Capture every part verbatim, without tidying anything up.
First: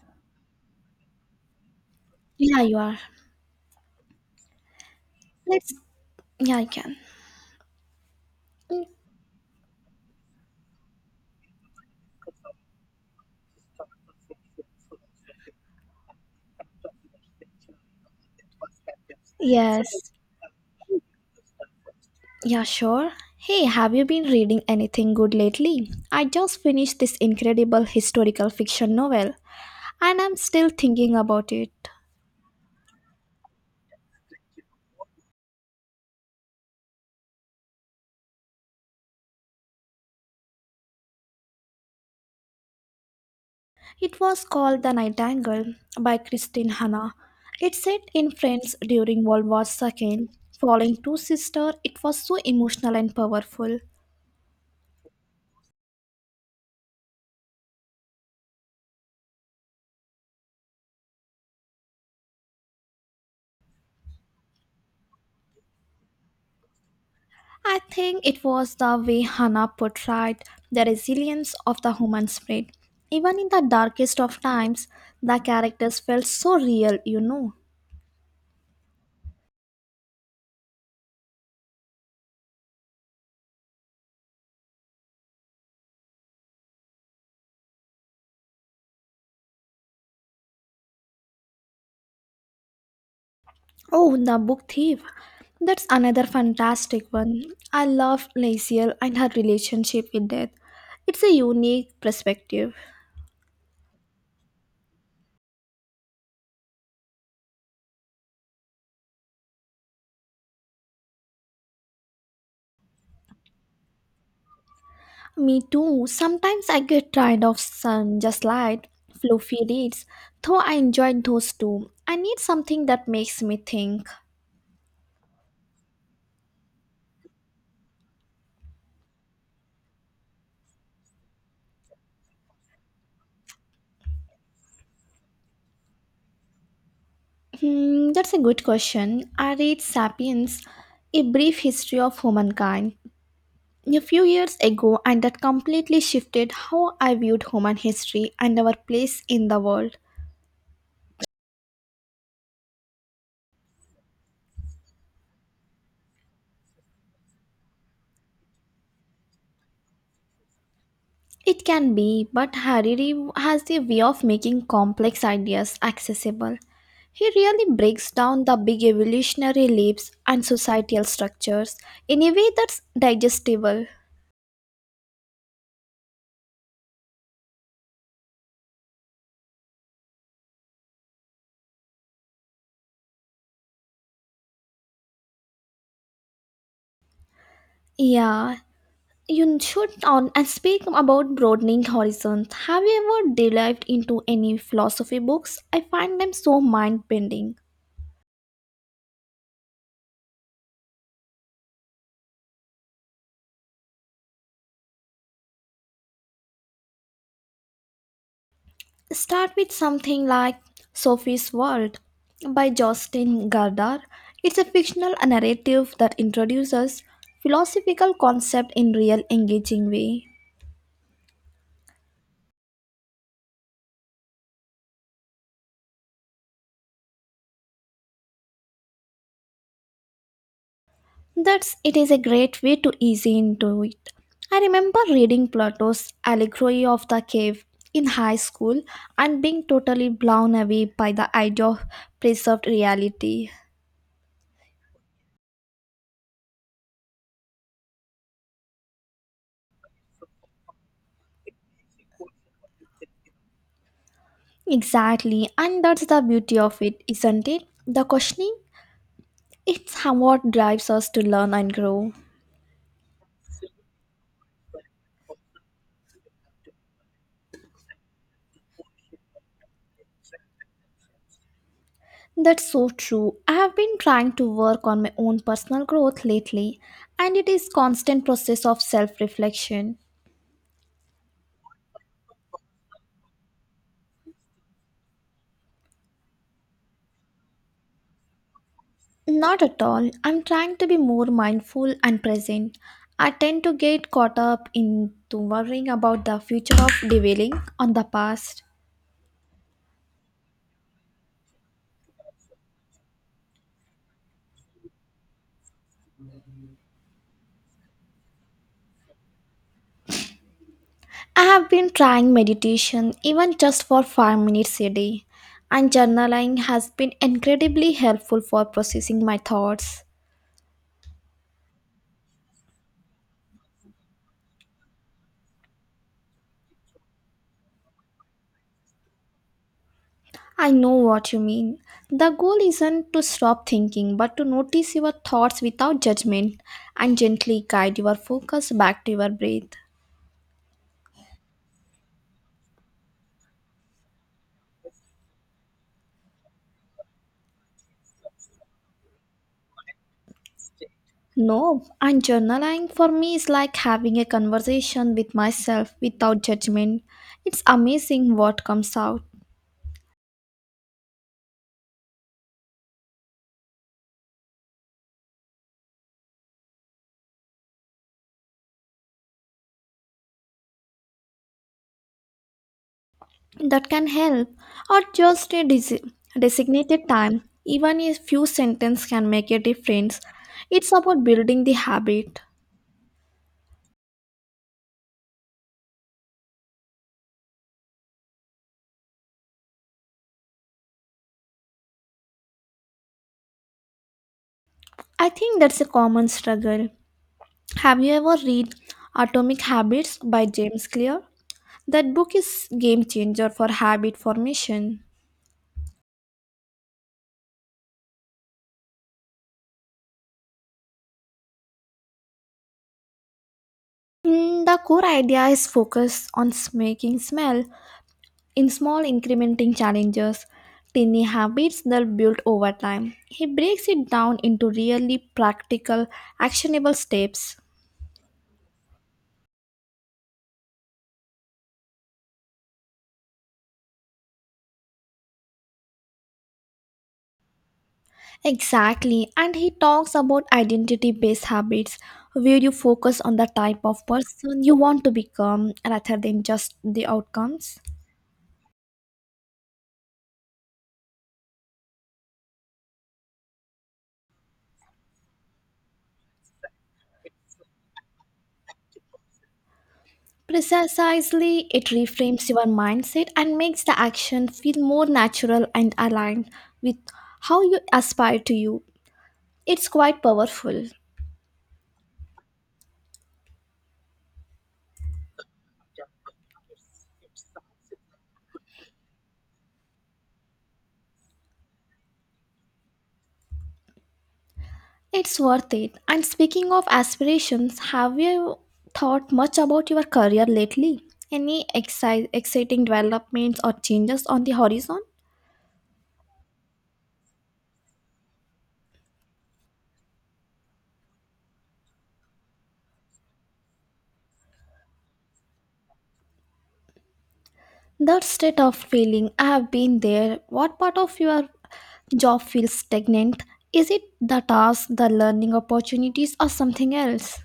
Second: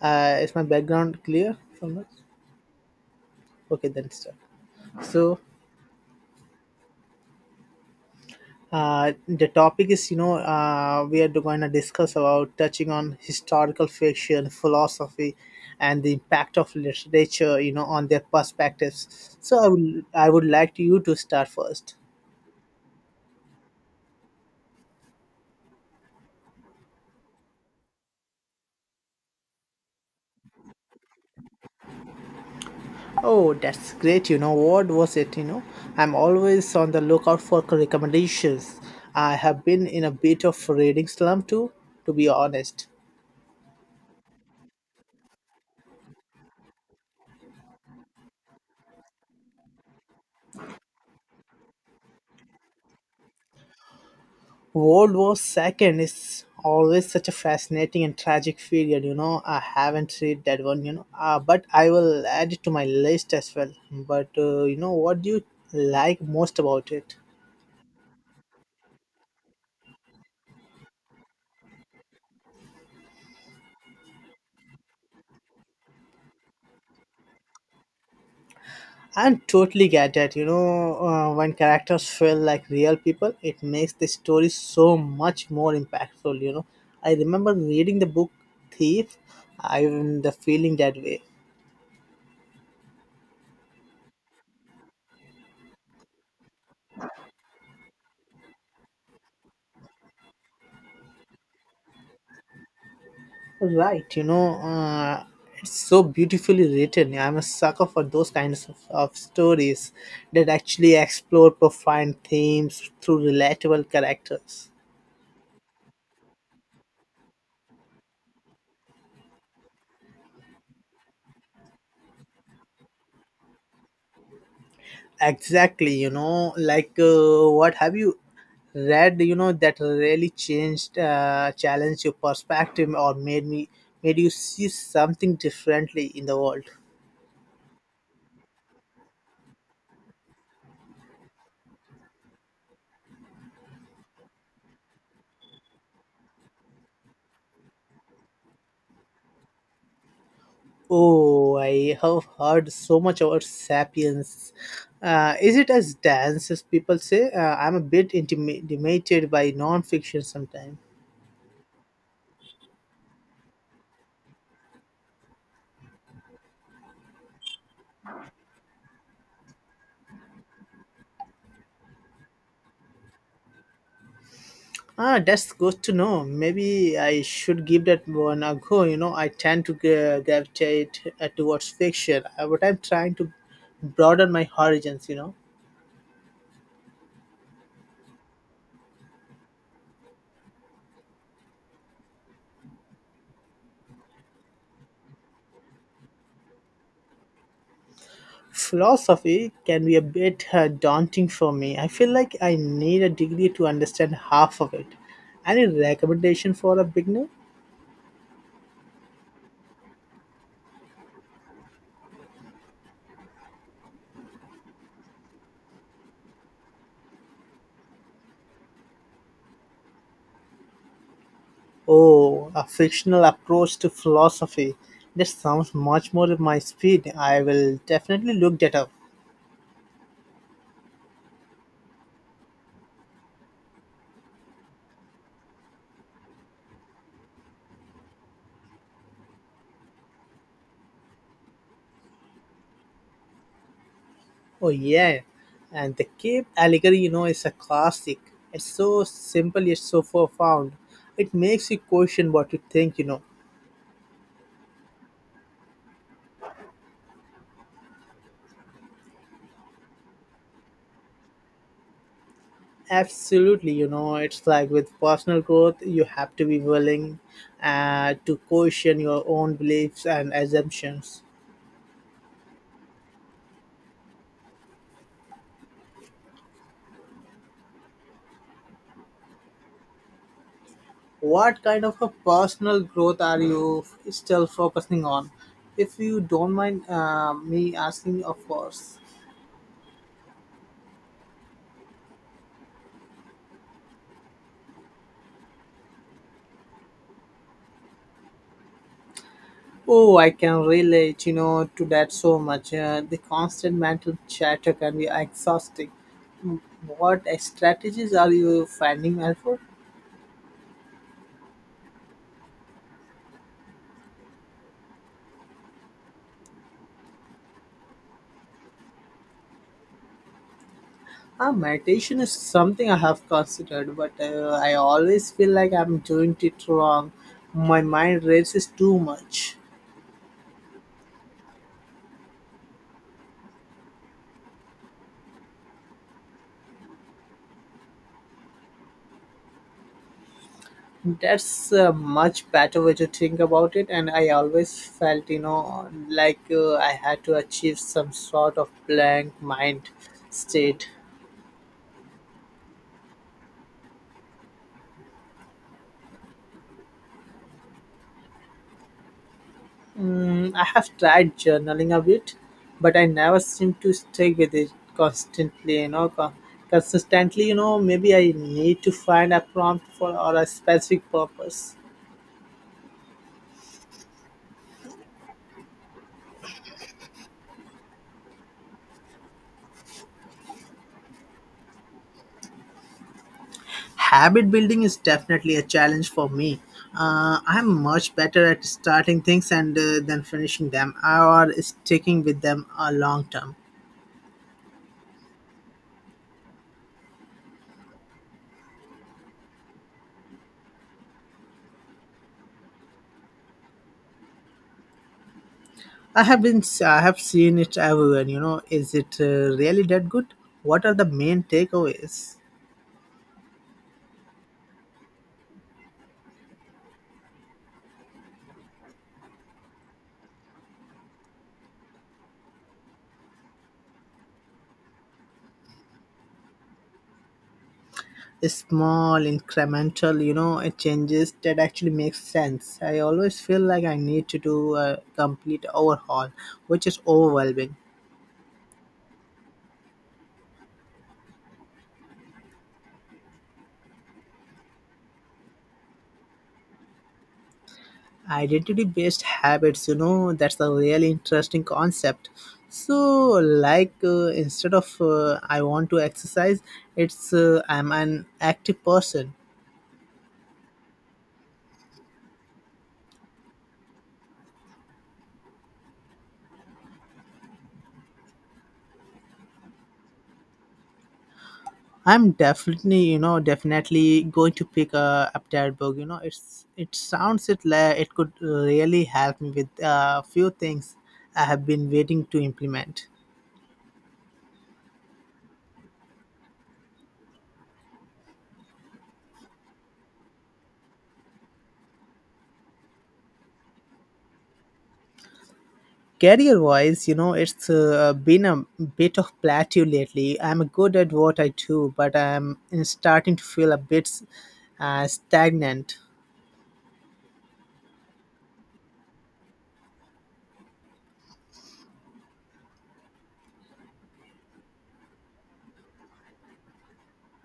Uh, is my background clear from this? Yeah, you are. Okay, then start. So Let's. Yeah, I can. Mm. uh, the topic is, you know, uh, we are going to discuss about touching on historical fiction, philosophy, and the impact of literature, you know, on their perspectives. So I would, Yes. I would like you to start first. Yeah, sure. Hey, have you been reading anything good lately? I just finished this incredible historical fiction novel, and I'm still thinking about it. Oh, that's great. You know, what was it? You know, I'm always on the lookout for recommendations. I have been in a bit of reading slump too, to be honest. It was called The Nightingale by Christine Hanna. It's set in France during World War two. Following two sisters, it was so emotional and powerful. World War Second is always such a fascinating and tragic period. You know, I haven't read that one. You know, uh, but I will add it to my list as well. But uh, you know, what do you like most about it? I think it was the way Hannah portrayed the resilience of the human spirit. Even in the darkest of times, the characters felt so real, you know. I totally get that. You know, uh, when characters feel like real people, it makes the story so much more impactful. You know, I remember reading the book Thief. I the feeling that way. Oh, the book thief. That's another fantastic one. I love Laziel and her relationship with death. It's a unique perspective. Right, you know, uh, it's so beautifully written. I'm a sucker for those kinds of, of stories that actually explore profound themes through relatable characters. Me too. Sometimes I get tired of sun just light, fluffy reads, though I enjoyed those too. I need something that makes me think. Exactly, you know, like uh, what have you read? You know that really changed, uh, challenged your perspective, or made me made you see something differently in the world. Hmm, that's a good question. I read Sapiens, A Brief History of Humankind, a few years ago, and that completely shifted how I viewed human history and our place in the world. Oh, I have heard so much about Sapiens. Uh, is it as dense as people say? Uh, I'm a bit intimidated by non-fiction sometimes. It can be, but Hariri has a way of making complex ideas accessible. He really breaks down the big evolutionary leaps and societal structures in a way that's digestible. Ah, that's good to know. Maybe I should give that one a go. You know, I tend to gra- gravitate uh, towards fiction, uh, but I'm trying to broaden my horizons. You know, Yeah, you should on and speak about broadening horizons. Have you ever delved into any philosophy books? I find them so mind bending. philosophy can be a bit uh, daunting for me. I feel like I need a degree to understand half of it. Any recommendation for a beginner? Start with something like Sophie's World by Justin Gardar. It's a fictional narrative that introduces philosophical concept in real engaging way. Oh, a fictional approach to philosophy. That sounds much more at my speed. I will definitely look that up. That's it is a great way to ease into it. I remember reading Plato's Allegory of the Cave in high school and being totally blown away by the idea of preserved reality. Oh, yeah, and the cave allegory, you know, is a classic. It's so simple yet so profound. It makes you question what you think, you know. Exactly, and that's the beauty of it, isn't it? The questioning, it's how what drives us to learn and grow. Absolutely, you know, it's like with personal growth, you have to be willing uh, to question your own beliefs and assumptions. That's so true. I have been trying to work on my own personal growth lately, and it is constant process of self-reflection. What kind of a personal growth are you f- still focusing on? If you don't mind uh, me asking, of course. Not at all. I'm trying to be more mindful and present. I tend to get caught up into worrying about the future of dwelling on the past. Oh, I can relate, you know, to that so much. Uh, the constant mental chatter can be exhausting. Mm, what strategies are you finding helpful? I have been trying meditation even just for five minutes a day, and journaling has been incredibly helpful for processing my thoughts. Uh, meditation is something I have considered, but uh, I always feel like I'm doing it wrong. My mind races too much. I know what you mean. The goal isn't to stop thinking but to notice your thoughts without judgment and gently guide your focus back to your breath. That's a much better way to think about it, and I always felt, you know, like uh, I had to achieve some sort of blank mind state. No, and journaling for me is like having a conversation with myself without judgment. It's amazing what comes out. Mm, I have tried journaling a bit, but I never seem to stick with it constantly, you know, co- consistently. You know, maybe I need to find a prompt for or a specific purpose. That can help, or just a desi- designated time. Even a few sentences can make a difference. It's about building the habit. Habit building is definitely a challenge for me. Uh, I'm much better at starting things and uh, then finishing them or sticking with them a long term. I think that's a common struggle. Have you ever read Atomic Habits by James Clear? That book is game changer for habit formation. I have been I have seen it everywhere. You know, is it uh, really that good? What are the main takeaways? Mm, The core idea is focused on s- making smell in small incrementing challenges, tiny habits that build over time. He breaks it down into really practical, actionable steps. Small incremental, you know, changes that actually make sense. I always feel like I need to do a complete overhaul, which is overwhelming. Exactly, and he talks about identity based habits where you focus on the type of person you want to become rather than just the outcomes. Identity based habits, you know, that's a really interesting concept. So like uh, instead of uh, I want to exercise, it's uh, I'm an active person. Precisely, it reframes your mindset and makes the action feel more natural and aligned with how you aspire to you. It's quite powerful. I'm definitely, you know, definitely going to pick uh, up that book. You know, it's it sounds it like it could really help me with a few things I have been waiting to implement. It's worth it. And speaking of aspirations, have you thought much about your career lately? Any exci- exciting developments or changes on the horizon? Career wise, you know, it's uh, been a bit of plateau lately. I'm good at what I do, but I'm starting to feel a bit uh, stagnant. That state of feeling, I have been there. What part of your job feels stagnant? Is it the task, the learning opportunities, or something else?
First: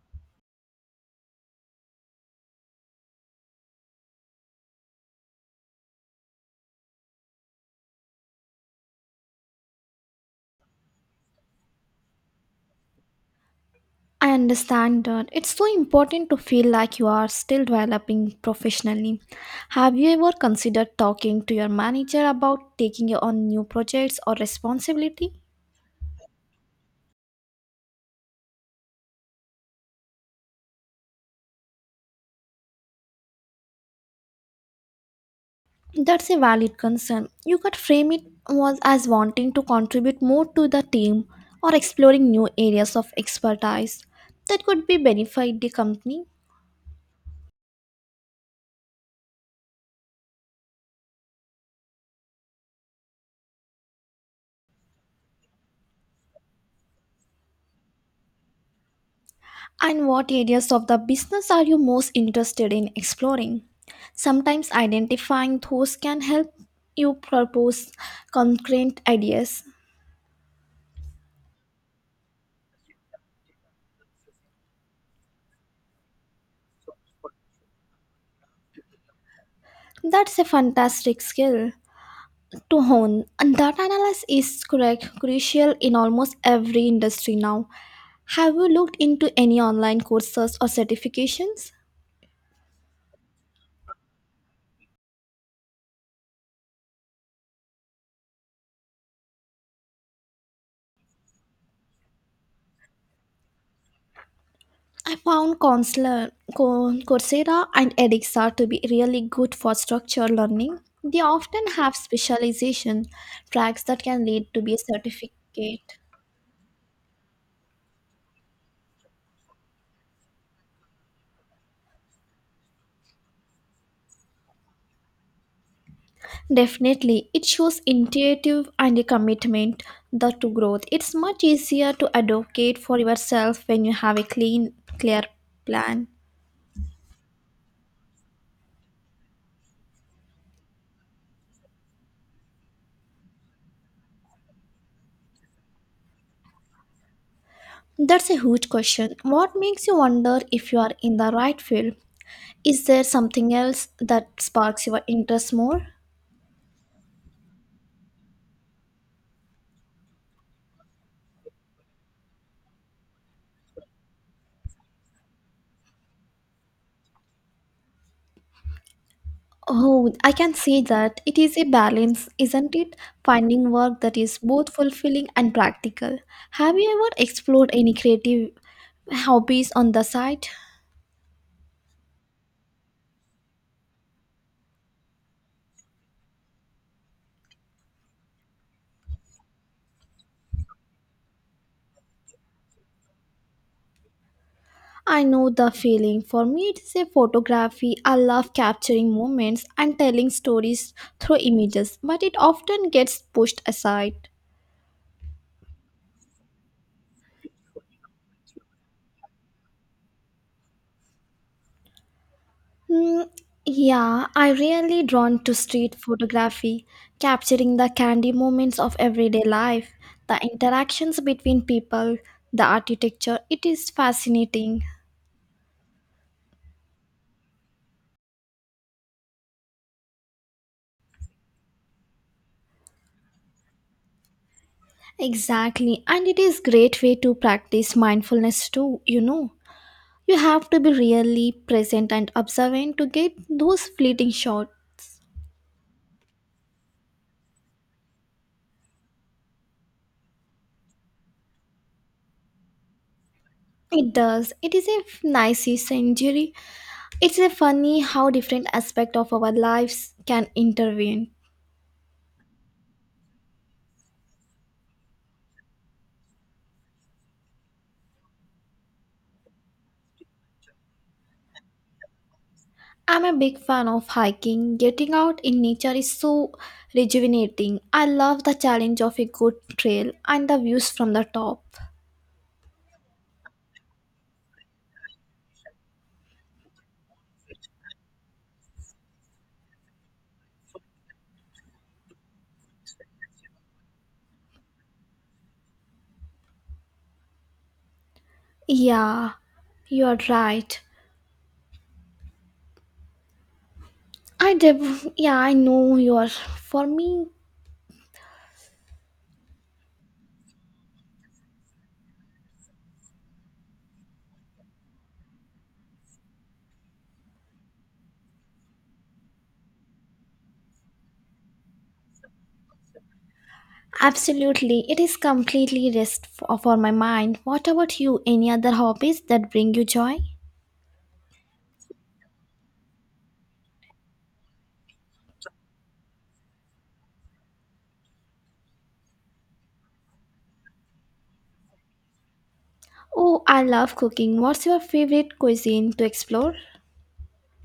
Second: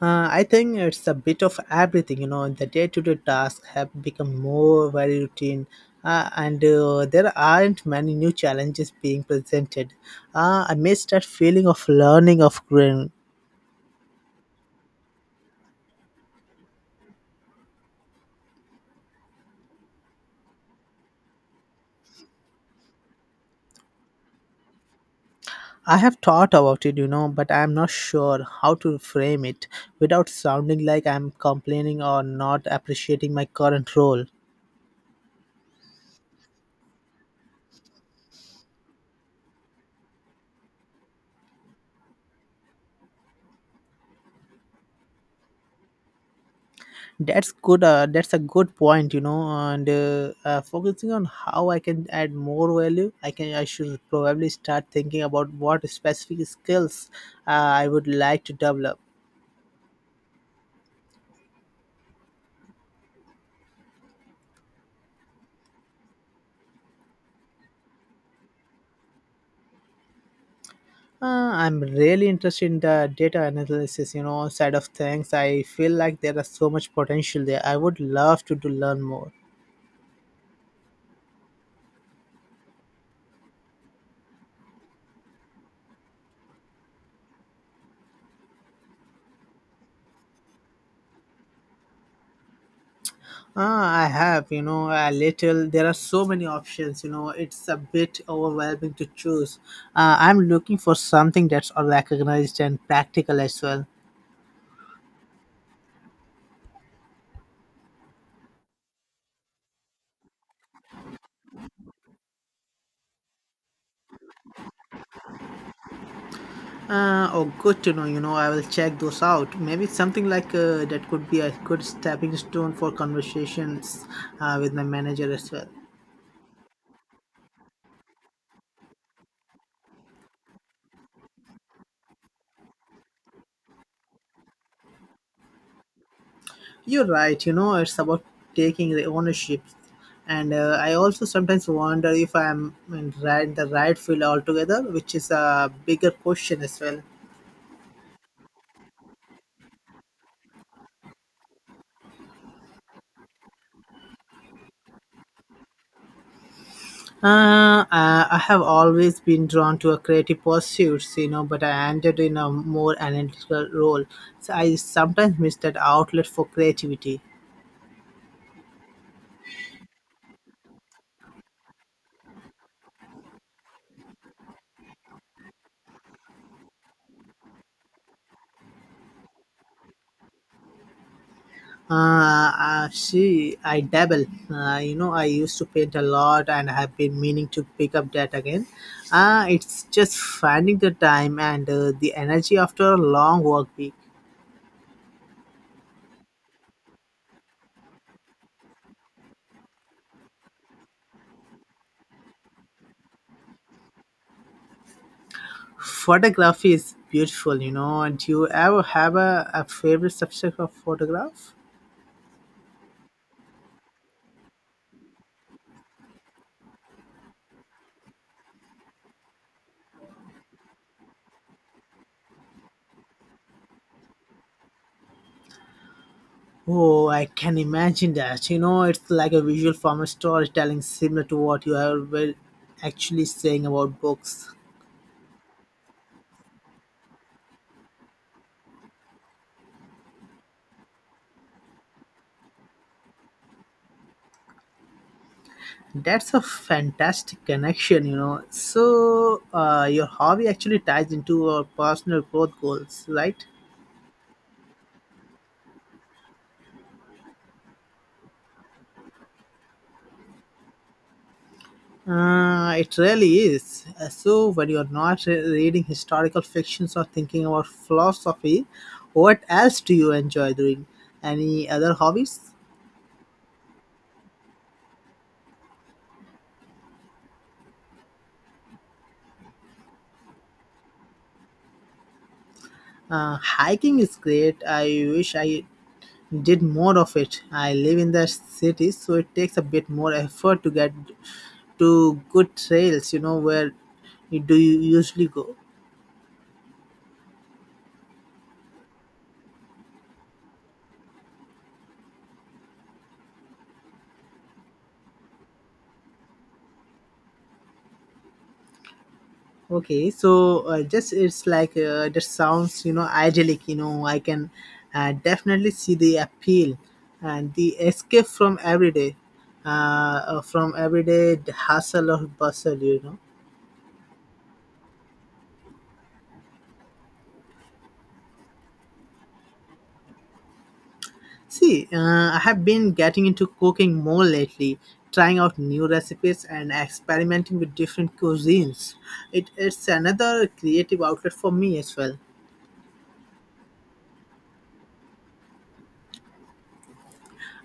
uh, I think it's a bit of everything. You know, the day-to-day tasks have become more very routine, uh, and uh, there aren't many new challenges being presented. uh, I miss that feeling of learning, of growing. I understand that it's so important to feel like you are still developing professionally. Have you ever considered talking to your manager about taking on new projects or responsibility? I have thought about it, you know, but I'm not sure how to frame it without sounding like I'm complaining or not appreciating my current role. That's a valid concern. You could frame it was as wanting to contribute more to the team or exploring new areas of expertise that could be benefit the company. That's good. Uh, that's a good point, you know. And uh, uh, focusing on how I can add more value, I can. I should probably start thinking about what specific skills uh, I would like to develop. And what areas of the business are you most interested in exploring? Sometimes identifying those can help you propose concrete ideas. Uh, I'm really interested in the data analysis, you know, side of things. I feel like there is so much potential there. I would love to, to learn more. That's a fantastic skill to hone. And data analysis is correct, crucial in almost every industry now. Have you looked into any online courses or certifications? Ah, I have, you know, a little. There are so many options, you know. It's a bit overwhelming to choose. Uh, I'm looking for something that's recognized and practical as well. I found Counselor, Co- Coursera and Edixa to be really good for structured learning. They often have specialization tracks that can lead to be a certificate. Uh, oh, good to know, you know, I will check those out. Maybe something like uh, that could be a good stepping stone for conversations uh, with my manager as well. Definitely, it shows initiative and a commitment the to growth. It's much easier to advocate for yourself when you have a clean, clear plan. You're right. You know, it's about taking the ownership. And uh, I also sometimes wonder if I'm in right, the right field altogether, which is a bigger question as well. That's a huge question. What makes you wonder if you are in the right field? Is there something else that sparks your interest more? Uh, I I have always been drawn to a creative pursuits, you know, but I ended in a more analytical role. So I sometimes miss that outlet for creativity. Oh, I can see that. It is a balance, isn't it? Finding work that is both fulfilling and practical. Have you ever explored any creative hobbies on the side? Uh, uh, she, I dabble. Uh, you know, I used to paint a lot, and I have been meaning to pick up that again. Uh, it's just finding the time and uh, the energy after a long work week. I know the feeling. For me, it is a photography. I love capturing moments and telling stories through images, but it often gets pushed aside. Photography is beautiful, you know. And do you ever have a, a favorite subject of photograph? Mm, yeah, I really drawn to street photography, capturing the candy moments of everyday life, the interactions between people, the architecture. It is fascinating. Oh, I can imagine that. You know, it's like a visual form of storytelling, similar to what you are well, actually saying about books. Exactly, and it is great way to practice mindfulness too, you know. You have to be really present and observant to get those fleeting shots. That's a fantastic connection, you know. So, uh, your hobby actually ties into our personal growth goals, right? It does. It is a f- nice century. It's a funny how different aspect of our lives can intervene. Uh, it really is. Uh, So, when you're not re- reading historical fictions or thinking about philosophy, what else do you enjoy doing? Any other hobbies? I'm a big fan of hiking. Getting out in nature is so rejuvenating. I love the challenge of a good trail and the views from the top. Uh, hiking is great. I wish I did more of it. I live in the city, so it takes a bit more effort to get to good trails. You know, where you do you usually go. Yeah, you are right. I def- yeah, I know you are. For me, Okay, so uh, just it's like uh, that sounds, you know, idyllic. You know, I can uh, definitely see the appeal and the escape from everyday, uh, uh, from everyday hustle or bustle, you know. absolutely. It is completely rest f- for my mind. What about you? Any other hobbies that bring you joy? See, uh, I have been getting into cooking more lately, trying out new recipes and experimenting with different cuisines. It, it's another creative outlet for me as well. Oh, I love cooking. What's your favorite cuisine to explore?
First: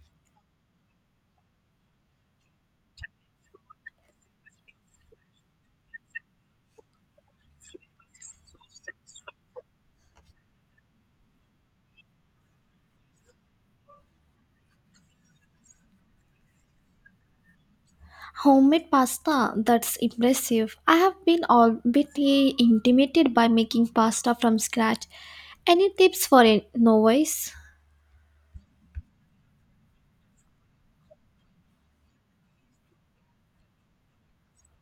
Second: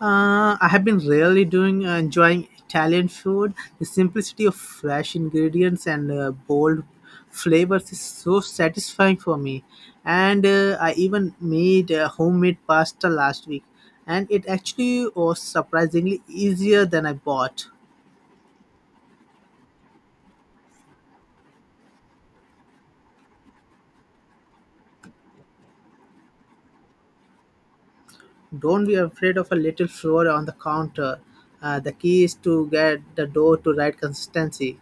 Uh, I have been really doing uh, enjoying Italian food. The simplicity of fresh ingredients and uh, bold flavors is so satisfying for me. And uh, I even made uh, homemade pasta last week, and it actually was surprisingly easier than I bought. Homemade pasta, that's impressive. I have been all bit eh, intimidated by making pasta from scratch. Any tips for a novice? Don't be afraid of a little flour on the counter. Uh, the key is to get the dough to right consistency.